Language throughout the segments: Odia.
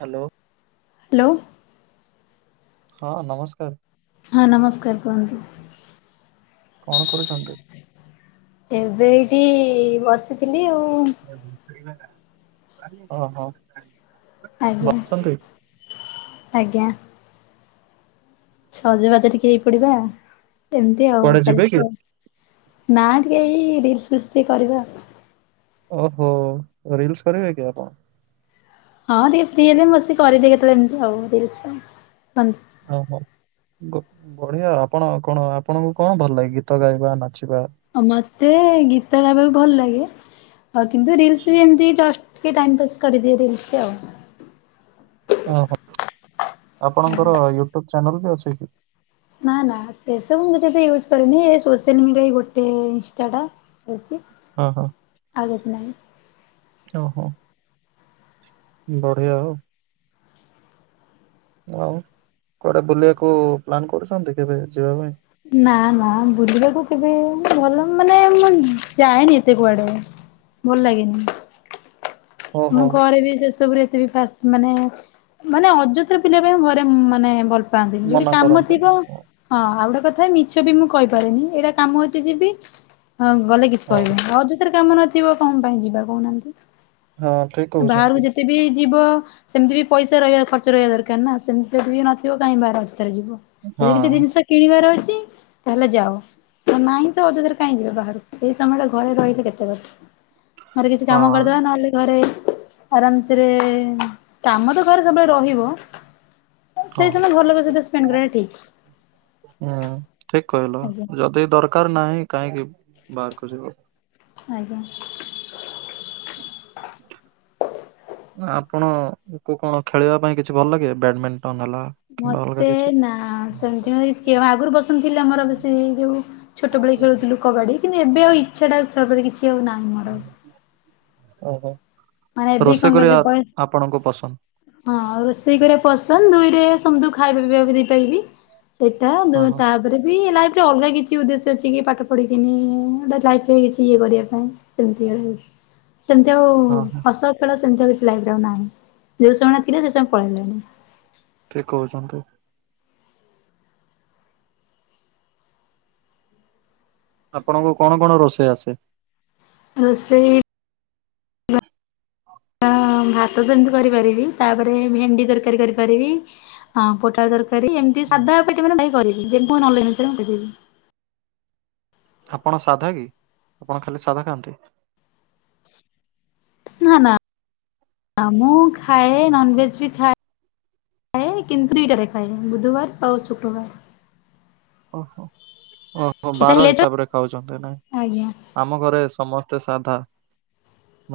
ହ୍ୟାଲୋ। ହ୍ୟାଲୋ। ହଁ ନମସ୍କାର। ହଁ ନମସ୍କାର, କୁହନ୍ତୁ। କଣ କରୁଚନ୍ତି? ଏବେ ଏଇଠି ବସିଥିଲି ଆଉ। ଓ ହ। ଆଜ୍ଞା ଆଜ୍ଞା। ସଜବାଜ ଟିକେ ହେଇପଡିବା ଏମିତି ଆଉ କୁଆଡେ ଯିବେ କି? ଚାଲିଚି ଆଉ। ନା ଟିକେ ଏଇ ରିଲସ ଫିଲ୍ସ ଟିକେ କରିବା। ଓହୋ, ରିିଲ୍ସ କରିବେ କି ଆପଣ? ହଁ ଟିକେ ଫ୍ରୀ ହେଲେ ମୁଁ ବସିକି କରିଦିଏ କେତେବେଳେ ଏମିତି ଆଉ, ରିଲ୍ସ ଆଉ ଓହୋ। ବଢିଆ ଆପଣ କଣ, ଆପଣଙ୍କୁ କଣ ଭଲ ଲାଗେ? ଗୀତ ଗାଇବା ନାଚିବା। ମତେ ଗୀତ ଗାଇବାକୁ ଭଲ ଲାଗେ। ଆ କିନ୍ତୁ ରିଲ୍ସ ବି ଏମିତି ଜଷ୍ଟ ଟିକେ ଟାଇମପାସ୍ କରିଦିଏ ରିଲସରେ ଆଉ। ଓହୋ, ଆପଣଙ୍କର ୟୁଟ୍ୟୁବ ଚ୍ୟାନେଲ ବି ଅଛି କି? ନା ନା ସେସବୁ ମୁଁ ୟୁଜ୍ କରେନି, ଏ ସୋସିଆଲ ମିଡିଆ ଗୋଟେ ଇନଷ୍ଟା ଟା। ଶୋଇଚି। ହଁ ହଁ। ଆଉ କିଛି ନାହିଁ। ଓହୋ। ବଢିଆ ଆଉ। ଆଉ କୁଆଡେ ବୁଲିବାକୁ ପ୍ଲାନ୍ କରୁଚନ୍ତି କେବେ ଯିବା ପାଇଁ? ନା ମ ବୁଲିବାକୁ କେବେ ଭଲ, ମାନେ ମୁଁ ଯାଏନି ଏତେ କୁଆଡେ। ଭଲ ଲାଗେନି। ଆମ ଓହୋ ଘରେ ବି ସେ ସବୁରେ ଏତେ ବି ଫାସ ମାନେ, ମାନେ ଅଯୋଥାରେ ବୁଲିଆ ପାଇଁ ଘରେ ମାନେ ଭଲ୍ ପାନ୍ତିନି। ଯୋଉଠି ମନା କାମ କରନ୍ତୁନି ଥିବ ହଁ ଆଉ ଗୋଟେ କଥା ମିଛ ବି ମୁଁ କହିପାରେନି। ଏଇଟା କାମ ଅଛି ଯିବି ଗଲେ କି କହିବେନି ଅଯଥାରେ କାମ ନଥିବ କଣ ପାଇଁ ଯିବା କହୁନାହାନ୍ତି? ହଁ। ଠିକ ବାହାରକୁ କହୁଛନ୍ତି। ଯେତେ ବି ଯିବ ସେମିତି ବି ପଇସା ରହିବା ଖର୍ଚ୍ଚ ରହିବା ଦରକାର ନା ସେମିତି ବି ନଥିବ କାଇହିଁ ବାହାରେ ଅଯଥାରେ ଯିବ। ହଁ ଯଦି କିଛି ଜିନିଷ କିଣିବାର ଅଛି ତାହେଲେ ଯାଅ। ତ ନାଇଁ ତ ଅଜଥାରେ କାହିଁ ଯିବେ ବାହାରକୁ, ସେଇ ସମୟରେ ଘରେ ରହିଲେ କେତେ କଥା। ଘରେ କିଛି ହଁ କାମ କରିଦବା ନହେଲେ। ଘରେ ଆରାମସେରେ, କାମ ତ ଘରେ ସବୁବେଳେ ରହିବ। ହଁ। ସେଇ ସମୟ ଘର ଲୋକ ସହିତ ସ୍ପେଣ୍ଡ କରିବା ଠିକ। ହୁଁ ଠିକ କହିଲ ଆଜ୍ଞା ଯଦି ଦରକାର ନାହିଁ କାହିଁକି ବାହାରକୁ ଯିବ। ଆଜ୍ଞା। ଆପଣ କୁ କଣ ଖେଳିବା ପାଇଁ କିଛି ଭଲ ଲାଗେ ବ୍ୟାଡମିଣ୍ଟନ ହେଲା? କିମ୍ବା ଅଲଗା ମତେ କିଛି? ନା ସେମିତି [unintelligible] ଆଗୁରୁ ପସନ୍ଦ ଥିଲା ମୋର ବେଶୀ ଯୋଉ ଛୋଟବେଳେ ଖେଳୁଥିଲୁ। କବାଡି କିନ୍ତୁ ଏବେ ଆଉ ଇଚ୍ଛାଟା ଆଉ ଖେଳ ପ୍ରତି କିଚ୍ ଓହୋ ମାନେ ଏବେ କଣ ରୋଷେଇ କହିଲେ କରିବା ପ ଆପଣଙ୍କୁ ପସନ୍ଦ। ହଁ ରୋଷେଇ କରିବା ପସନ୍ଦ ଦୁଇ ରେ ସମତଙ୍କୁ ଖାଇବା ପିଇବାକୁ ଦେଇପାରିବି। ସେଟା ଦୁ ହଁ ହଁ ତାପରେ ବି ଲାଇଫରେ ବି ଅଲଗା କି କିଛି ଉଦ୍ଦେଶ୍ୟ ଅଛି କି ପାଠ ପଢିକିନି [unintelligible] ଲାଇଫ ରେ କିଛି ଇଏ କରିବା ପାଇଁ ସେମିତି। ସେମିତି ଆଉ ହଁ ହଁ ହସ ଖେଳ ସେମିତି ଆଉ କିଛି ଲାଇଫ ରେ ଆଉ ନାହିଁ ଯଉ ସମୟ ଥିଲା ସେ ସମୟ ଆଉ ପଳେଇଲାଣି। ଠିକ କହୁଛନ୍ତୁ। ଆପଣଙ୍କୁ କଣ କଣ ରୋଷେଇ ଆସେ? ରୋଷେଇ [inaudible] ତ ଭାତ ଏମିତି କରିପାରିବି ତାପରେ ଭେଣ୍ଡି ତରକାରୀ କରିପାରିବି। ହଁ ପୋଟାଳ ତରକାରୀ ଏମିତି ସାଧା ପାଟି ମାନେ ଭାଇ କରିବି [unintelligible] ନଲେଜ ଅନୁସାରେ ମୁଁ କରିପାରିବି। ଆପଣ ସାଧା କି ଆପଣ ଖାଲି ସାଧା ଖାଆନ୍ତି। ନା ନା ମୁଁ ଖାଏ ନନଭେଜ୍ ବି ଖା ଖାଏ କିନ୍ତୁ ଦୁଇଟା ରେ ଖାଏ ବୁଧବାର ଆଉ ଶୁକ୍ରବାର। ଓହୋ ଓହୋ ଏଟା ବାର ହେଲେ ଯେ ହିସାବରେ ଖାଉଛ ତାହେଲେ। ଆଜ୍ଞା ଆମ ଘରେ ସମସ୍ତେ ସାଧା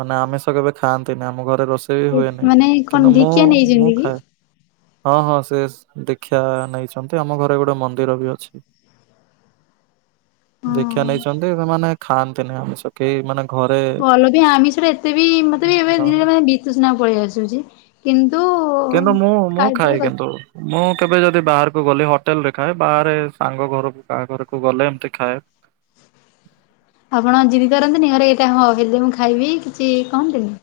ମାନେ ଆମିଷ କେବେ ଖାଆନ୍ତିନି ଆମ ଘରେ ରୋଷ କେବେ ବି ହୁଏନି ମାନେ କଣ କିନ୍ତୁ ମୁଁ ଧିକିଆ ମୁଁ ନେଇଛନ୍ତି କି? ଖାଏ। ହଁ ହଁ ସେ ଦୀକ୍ଷା ନେଇଛନ୍ତି ଆମ ଘରେ ଗୋଟେ ମନ୍ଦିର ବି ଅଛି। ଦୀକ୍ଷା ହଁ ନେଇଚନ୍ତି ମାନେ ଖାଆନ୍ତିନି ଆମିଷ କେହି ମାନେ ଘରେ ଭଲ ବି ଆମିଷ ରେ ଏତେ ବି ମୋତେ ବି ଏବେ ଦିନେ ଦିନେ ବିଚୁସୁନା ପଳେଇ ଆସୁଚି କିନ୍ତୁ। କିନ୍ତୁ ମୁଁ ମୁଁ ଖାଇବା ଖାଏ କଥା କିନ୍ତୁ। ମୁଁ କେବେ ଯଦି ବାହାରକୁ ଗଲି ହୋଟେଲ ରେ ଖାଏ ବାହାରେ ସାଙ୍ଗ ଘରକୁ କାହା ଘରକୁ ଗଲେ ଏମିତି ଖାଏ। ଆପଣ ଜିଦି କରନ୍ତିନି ଘରେ ଏଇଟା ହ ହେଲେ ମୁଁ ଖାଇବି କିଛି କହନ୍ତିନି।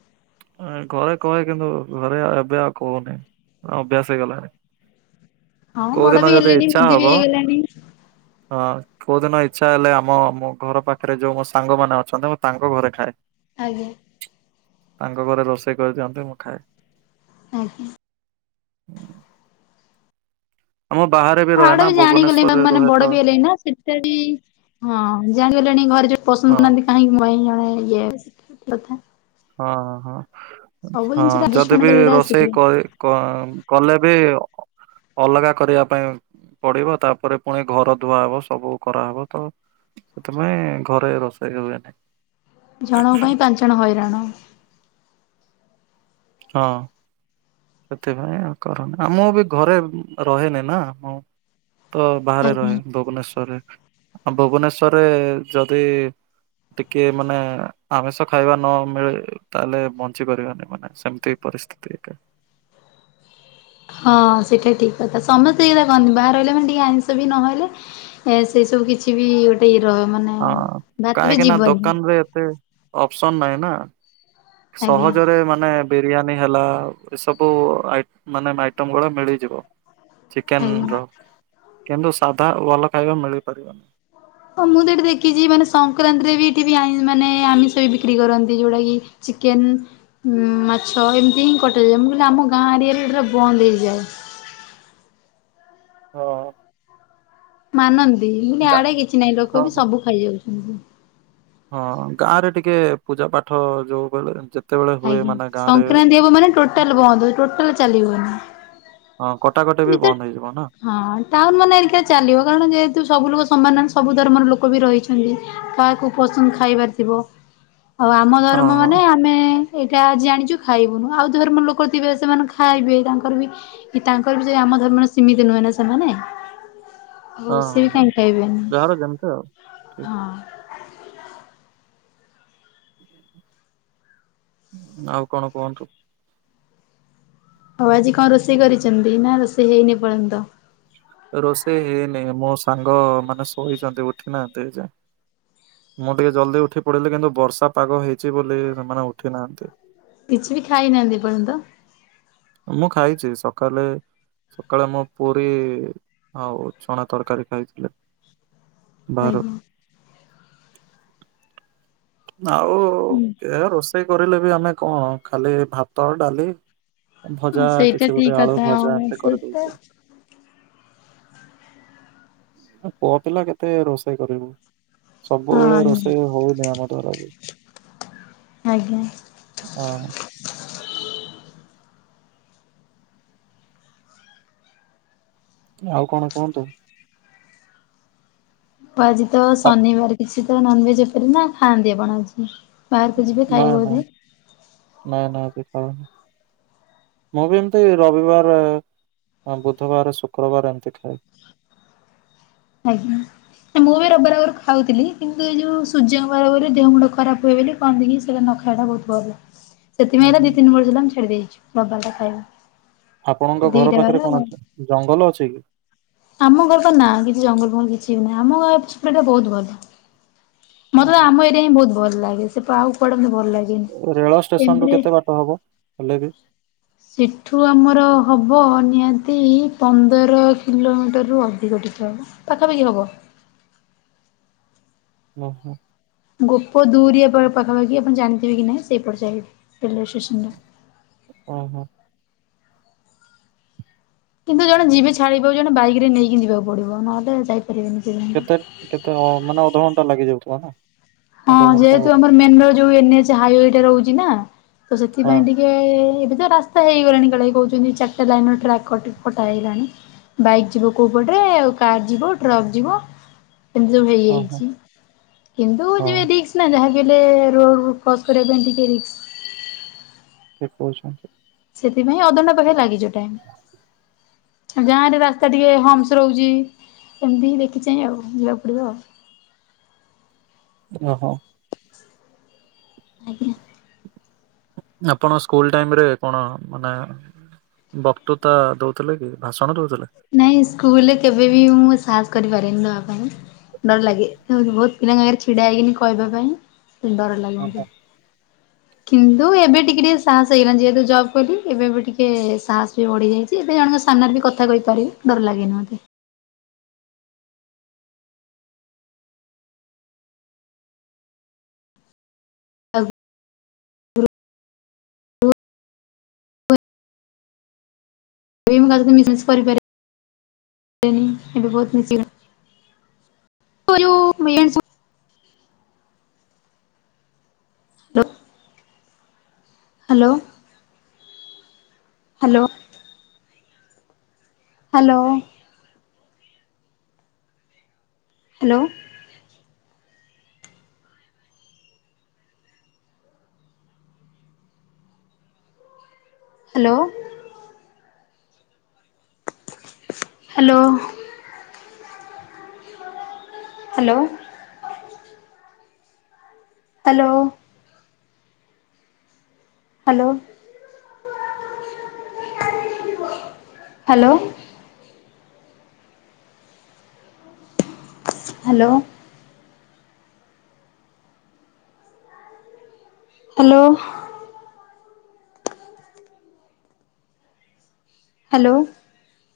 ଏଁ ଘରେ କହେ କିନ୍ତୁ ଘରେ ଏବେ ଆଉ କହୁନି ଅଭ୍ୟାସ ହେଇଗଲାଣି। ହଁ ବଡ କୋଉଦିନ ବି ଯଦି ହେଲେଣି ଇଚ୍ଛା ବୁଦ୍ଧି ବି ହବ ହେଇଗଲାଣି ହଁ। କୋଉ ଦିନ ଇଚ୍ଛା ହେଲେ ଆମ ମୋ ଘର ପାଖରେ ଯୋଉ ମୋ ସାଙ୍ଗ ମାନେ ଅଛନ୍ତି ମୁଁ ତାଙ୍କ ଘରେ ଖାଏ। ଆଜ୍ଞା। ତାଙ୍କ ଘରେ ରୋଷେଇ କରିଦିଅନ୍ତି ମୁଁ ଖାଏ। ଆଜ୍ଞା। ଆମ ବାହାରେ ହଁ ରହେ ଆଡେ ନା ବି ଜାଣିଗଲେ ମା ଭୁବନେଶ୍ଵରରେ ମାନେ ରୁହେ ବଡ ତ ବି ହେଲେଣି ନା ସେଟା ବି। ହଁ ଜାଣିଗଲେଣି ଘରେ ଯୋଉ ହଁ ପସନ୍ଦ କରୁନାହାନ୍ତି କାହିଁକି [unintelligible] ଜଣେ ଇଏ କଥା। ହଁ ହଁ ହଁ ସବୁ ହଁ ଜିନିଷରେ ଯଦି ଆଡଜଷ୍ଟମେଣ୍ଟ ବି କରିବାଟା ରୋଷେଇ ଶିଖିବେ, କରି। କ କଲେ ବି ଅଲଗା କରିବା ପାଇଁ। ପଡିବ ତାପରେ ପୁଣି ଘର ଧୁଆହବ ସବୁ କରାହବ ତ। ସେଥିପାଇଁ ଘରେ ରୋଷେଇ ହୁଏନି। ଜଣଙ୍କ ପାଇଁ ପାଞ୍ଚଜଣ ହଇରାଣ। ହଁ। ସେଥିପାଇଁ ଆଉ କରୁନି ଆ ମୁଁ ବି ଘରେ ରହେନି ନା ମୁଁ ତ ବାହାରେ ରହେ ଆଜ୍ଞା ଭୁବନେଶ୍ଵରରେ ଅ ଭୁବନେଶ୍ଵରରେ ଯଦି ଟିକେ ମାନେ ଆମିଷ ଖାଇବା ନ ମିଳେ ତାହେଲେ ବଞ୍ଚି ପାରିବାନି ମାନେ ସେମତି ପରିସ୍ଥିତି ଏକେ। ହଁ ସେଟା ଠିକ୍ କଥା ସମସ୍ତେ ଏଇରା କହନ୍ତି ବାହାରେ ରହିଲା ମାନେ ଟିକେ ଆଇଁଷ ବି ନହେଲେ ଏ ସେଇ ସବୁ କିଛି ବି ଗୋଟେ ଇଏ ର ମାନେ ହଁ ଭାତ ବି କାହିଁକି ନା ଯିବନି ଦୋକାନରେ ଏତେ ଅପ୍ସନ୍ ନାହିଁ ନାଁ। ଆଜ୍ଞା ସହଜରେ ମା ନେ ବିରିୟାନୀ ହେଲା ଏ ସବୁ ଆଇ ମାନେ ମାଇଟମ୍ ଗୁଡ଼ା ମିଳିଯିବ। ଚିକେନ୍ ର ଆଜ୍ଞା। କିନ୍ତୁ ସାଧା ଭଲ ଖାଇବା ମିଳିପାରିବନି। ହଁ ମୁଁ ତ ଏଠି ଦେଖିଚି ମାନେ ସଂକ୍ରାନ୍ତିରେ ବି ଏଠି ବି ଆଇଁ ମାନେ ଆମିଷ ବି ବିକ୍ରି କରନ୍ତି ଯୋଉଟା କି ଚିକେନ୍ ଉଁ ମାଛ ଏମିତି ହିଁ କଟଯାଏ ମୁଁ କହିଲି ଆମ ଗାଁ ଏରିଆରେ ପୁରା ବନ୍ଦ ହେଇଯାଏ। ହଁ। ମାନନ୍ତି ମୁଁ ଲି ଗା ଆଡ଼େ କିଛି ନାହିଁ ହଁ ଲୋକ ବି ହଁ। ସବୁ ଖାଇଯାଉଛନ୍ତି। ହଁ ଗାଁରେ ଟିକେ ପୂଜା ପାଠ ଯୋଉ କହିଲେ ଯେ ଆଜ୍ଞା ସଂକ୍ରାନ୍ତି ହବ ମାନେ ଟୋଟାଲ୍ ବନ୍ଦ ଟୋଟାଲ ଚାଲିିବନି। ହଁ କଟାକଟେ ବି ବନ୍ଦ ହେଇଯିବ, ନାଁ? ହଁ ଟାଉନ୍ ମାନେ ହେରିକାରେ ଚାଲିବ କାରଣ ଯେହେତୁ ସବୁ ଲୋକ ସମାନ ସବୁ ଧର୍ମର ଲୋକ ବି ରହିଛନ୍ତି। କାହାକୁ ପସନ୍ଦ ଖାଇବାର ଥିବ ଆଉ ଆମ ହଁ ଧର୍ମ ହଁ ମାନେ ଆ ମେ ଏଇଟା ଆଜି ଆଣିଚୁ ଖାଇବୁନୁ ଆଉ ଧର୍ମର ଲୋକ ଥିବେ ସେମାନେ ଖାଇବେ ତାଙ୍କର ବି ଇ ତାଙ୍କର ବି ସେଇ ଆମ ଧର୍ମର ସୀମିତି ନୁହେଁ ନା ସେମାନେ। ଆଉ ହଁ ସେ ହଁ ବି ହଁ କାହିଁ ଖହବେନି ଯାହାର ଯେମିତି ଆଉ। ଠିକ ହଁ। ଆଉ କଣ କୁହନ୍ତୁ। ଆଉ ଆଜି କଁ ରୋଷେଇ କରିଚନ୍ତି ନାଁ ରୋଷେଇ ହେଇନି ଏପର୍ଯ୍ୟନ୍ତ? ରୋଷେଇ ହେଇନି ମୋ ସାଙ୍ଗ ମାନେ ଶୋଇଛନ୍ତି ଉଠି ନାହାନ୍ତି ଏଯାଏଁ। ମୁଁ ଟିକେ ଜଲ୍ଦି ଉଠି ପଡ଼ିଲି କିନ୍ତୁ ବର୍ଷା ପାଗ ହେଇଚି ବୋଲି ସେମାନେ ଉଠି ନାହାନ୍ତି। କିଛି ବି ଖାଇନାହାନ୍ତି ଏପର୍ଯ୍ୟନ୍ତ? ମୁଁ ଖାଇଚି ସକାଲେ ସକାଳେ ମୁଁ ପୁରୀ ଆଉ ଚଣା ତରକାରୀ ଖାଇଥିଲି। ଆଜ୍ଞା। ଆଉ ହୁଁ। ଏ ରୋଷେଇ କରିଲେ ବି ଆମେ କଣ ଖାଲି ଭାତ ଡ଼ାଲି ଭଜା ସେଇଟା କିଛି ଠିକ ଗୋଟେ ଆଳୁ କଥା ଆଉ ଭଜା ଏମତି କରି ସେଇଟା ଦଉଚୁ। ହଁ ପୁଅ ପିଲା କେତେ ରୋଷେଇ କରିବୁ ସବୁବେଳେ ରୋଷେଇ ହଉନି ଆମ ଦ୍ଵାରା ବି। ଆଜ୍ଞା। ଅ ଆଉ କଣ କୁହନ୍ତୁ। ଓ ଆଜି ତ ଆ ଶନିବାର କିଛି ତ ନନଭେଜ୍ ଓପରେ ନା ଖାଆନ୍ତି ଆପଣ ଆଜି? ବାହାରକୁ ଯିବେ ନାଁ ଖାଇବେ ନାଁ ବୋଧେ ନାଁ ନାଁ ଆଜି ଖାଉନି। ମୁଁ ବି ଏମତି ରବିବାର ବୁଧବାର ଶୁକ୍ରବାର ଏମତି ଖାଏ। ଆଜ୍ଞା। ମୁଁ ବି ରବିବାର ଆଗରୁ ଖାଉଥିଲି କିନ୍ତୁ ଏ ଯୋଉ ସୂର୍ଯ୍ୟଙ୍କ ବାରବୋଲି ଦେହ ମୁଣ୍ଡ ଖରାପ ହୁଏ ବୋଲି କନ୍ତି କି ସିଏ ନଖାଇଲା ବହୁତ ଭଲ। [inaudible] ସେଥିପାଇଁ ତ ହୁଁ। ଦି ତିନି ବର୍ଷ ହେଲା ମୁଁ ଛାଡ଼ି ଦେଇଚି ରବିବାର ଟା ଖାଇବା। ଆପଣଙ୍କ ଘର ଦିଟା ବାର ପାଖରେ କଣ ଆଉ। ଅଛି? ଜଙ୍ଗଲ ଅଛି କି? ଆମ ଘର ନାଁ କିଛି ଜଙ୍ଗଲ ଫଙ୍ଗଲ କିଛି ବି ନାହିଁ ଆମ ଗାଁ ଟା ବହୁତ ଭଲ। ମତେ ତ ଓହୋ ଆମ ଏରିଆ ହିଁ ବହୁତ ଭଲ ଲାଗେ ସେ ପା ଉପାଡ଼ନ୍ତି ଭଲ ଲାଗେନି। ରେଳ ଷ୍ଟେସନ ରୁ ଏମିତିରେ କେତେ ବାଟ ହବ ହେଲେ ବି? ସେଠୁ ଆମର ହବ ନିହାତି ପନ୍ଦର କିଲୋମିଟରରୁ ଅଧିକ ଟିକେ ହବ। ପାଖାପାଖି ହବ। ଓହୋ। ଗୋପ ଦୁରିଆ ପାଖାପଖି ଆପଣ ଜାଣିଥିବେ କି ନାହିଁ ସେଇପଟ ସାଇଟ୍ ରେଲୱେ ଷ୍ଟେସନ ଟା। ଓହୋ। କିନ୍ତୁ ଜଣେ ଯିବେ ଛାଡ଼ିବାକୁ ଜଣେ ବାଇକ୍ ରେ ନେଇକି ଯିବାକୁ ପଡ଼ିବ ନହେଲେ ଯାଇପାରିବେନି ସେ ଜଣ କେତେ କେତେ ଓ ମାନେ ଅଧଘଣ୍ଟା ଲାଗିଯାଉଥିବ ନା ହଁ ଅଧଘଣ୍ଟା ଯେହେତୁ ହଁ ଆମର ମେନ୍ ରୋ ଯୋଉ ଏନ୍ଏଚ ହାଇୱେ ଟା ରହୁଚି ନା ତ ସେଥିପାଇଁ ହଁ ଟିକ୍ ଇଏ ଏବେ ତ ରାସ୍ତା ହେଇଗଲାଣି କାଳେ କହୁଛନ୍ତି ଚାରିଟା ଲାଇନ ର ଟ୍ରାକ୍ କଟି କଟା ହେଇଗଲାଣି। ବାଇକ୍ ଯିବ କୋଉ ପଟରେ ଆଉ କାର ଯିବ, ଟ୍ରକ୍ ଯିବ। ସେମିତି ତି ସବୁ ହଁ ହେଇଯାଇଚି କିନ୍ତୁ ହଁ ରିକ୍ସ୍ ନା ଯାହାବି ହେଲେ ରୋଡ୍ କ୍ରସ୍ କରିବା ପାଇଁ ଟିକେ ରିକ୍ସ୍। ଠିକ୍ କହୁଛନ୍ତି। ସେଥିପାଇଁ ଅଧଘଣ୍ଟା ପାଖି ଲାଗିଯିବ ଟାଇମ୍। ଗାଁରେ ରାସ୍ତା ଟିକେ ହମ୍ସ୍ ରହୁଛି। ଏମିତିି ହିଁ ଦେଖିଚାହିଁ ଆଉ ଯିବାକୁ ପଡ଼ିବ ଆଉ। ଓହୋ। ଆଜ୍ଞା। ଆପଣ ସ୍କୁଲ ଟାଇମ୍ ରେ କଣ ମାନେ ବକ୍ତୃତା ଦଉଥିଲେ କି ଭାଷଣ ଦଉଥିଲେ? ନାଇଁ ସ୍କୁଲରେ କେବେ ବି ମୁଁ ସାହସ କରିପାରେନି ଦବା ପାଇଁ। ଡର ଲାଗେ ବହୁତ୍ ପିଲାଙ୍କ ଆଗରେ ଛିଡା ହେଇକିନି କହିବା ପାଇଁ ଡର ଲାଗେ ଓହୋ ମତେ। [unintelligible] କିନ୍ତୁ ଏବେ ଟିକେ ଟିକେ ସାହସ ହେଇଗଲାଣି ଯେହେତୁ ଜବ୍ କଲି ଏବେ ଏବେ ଟିକେ ସାହସ ବି ବଢି ଯାଇଛି। ତି ଏବେ ଜଣଙ୍କ ସାମ୍ନାରେ ବି କଥା କହିପାରିବି ଡର ଲାଗିବନି ମତେ। [inaudible] [inaudible] [inaudible] [inaudible] Hello. Hello. Hello hello hello hello, hello. Hello. Hello, hello. Hello. Hello. Hello.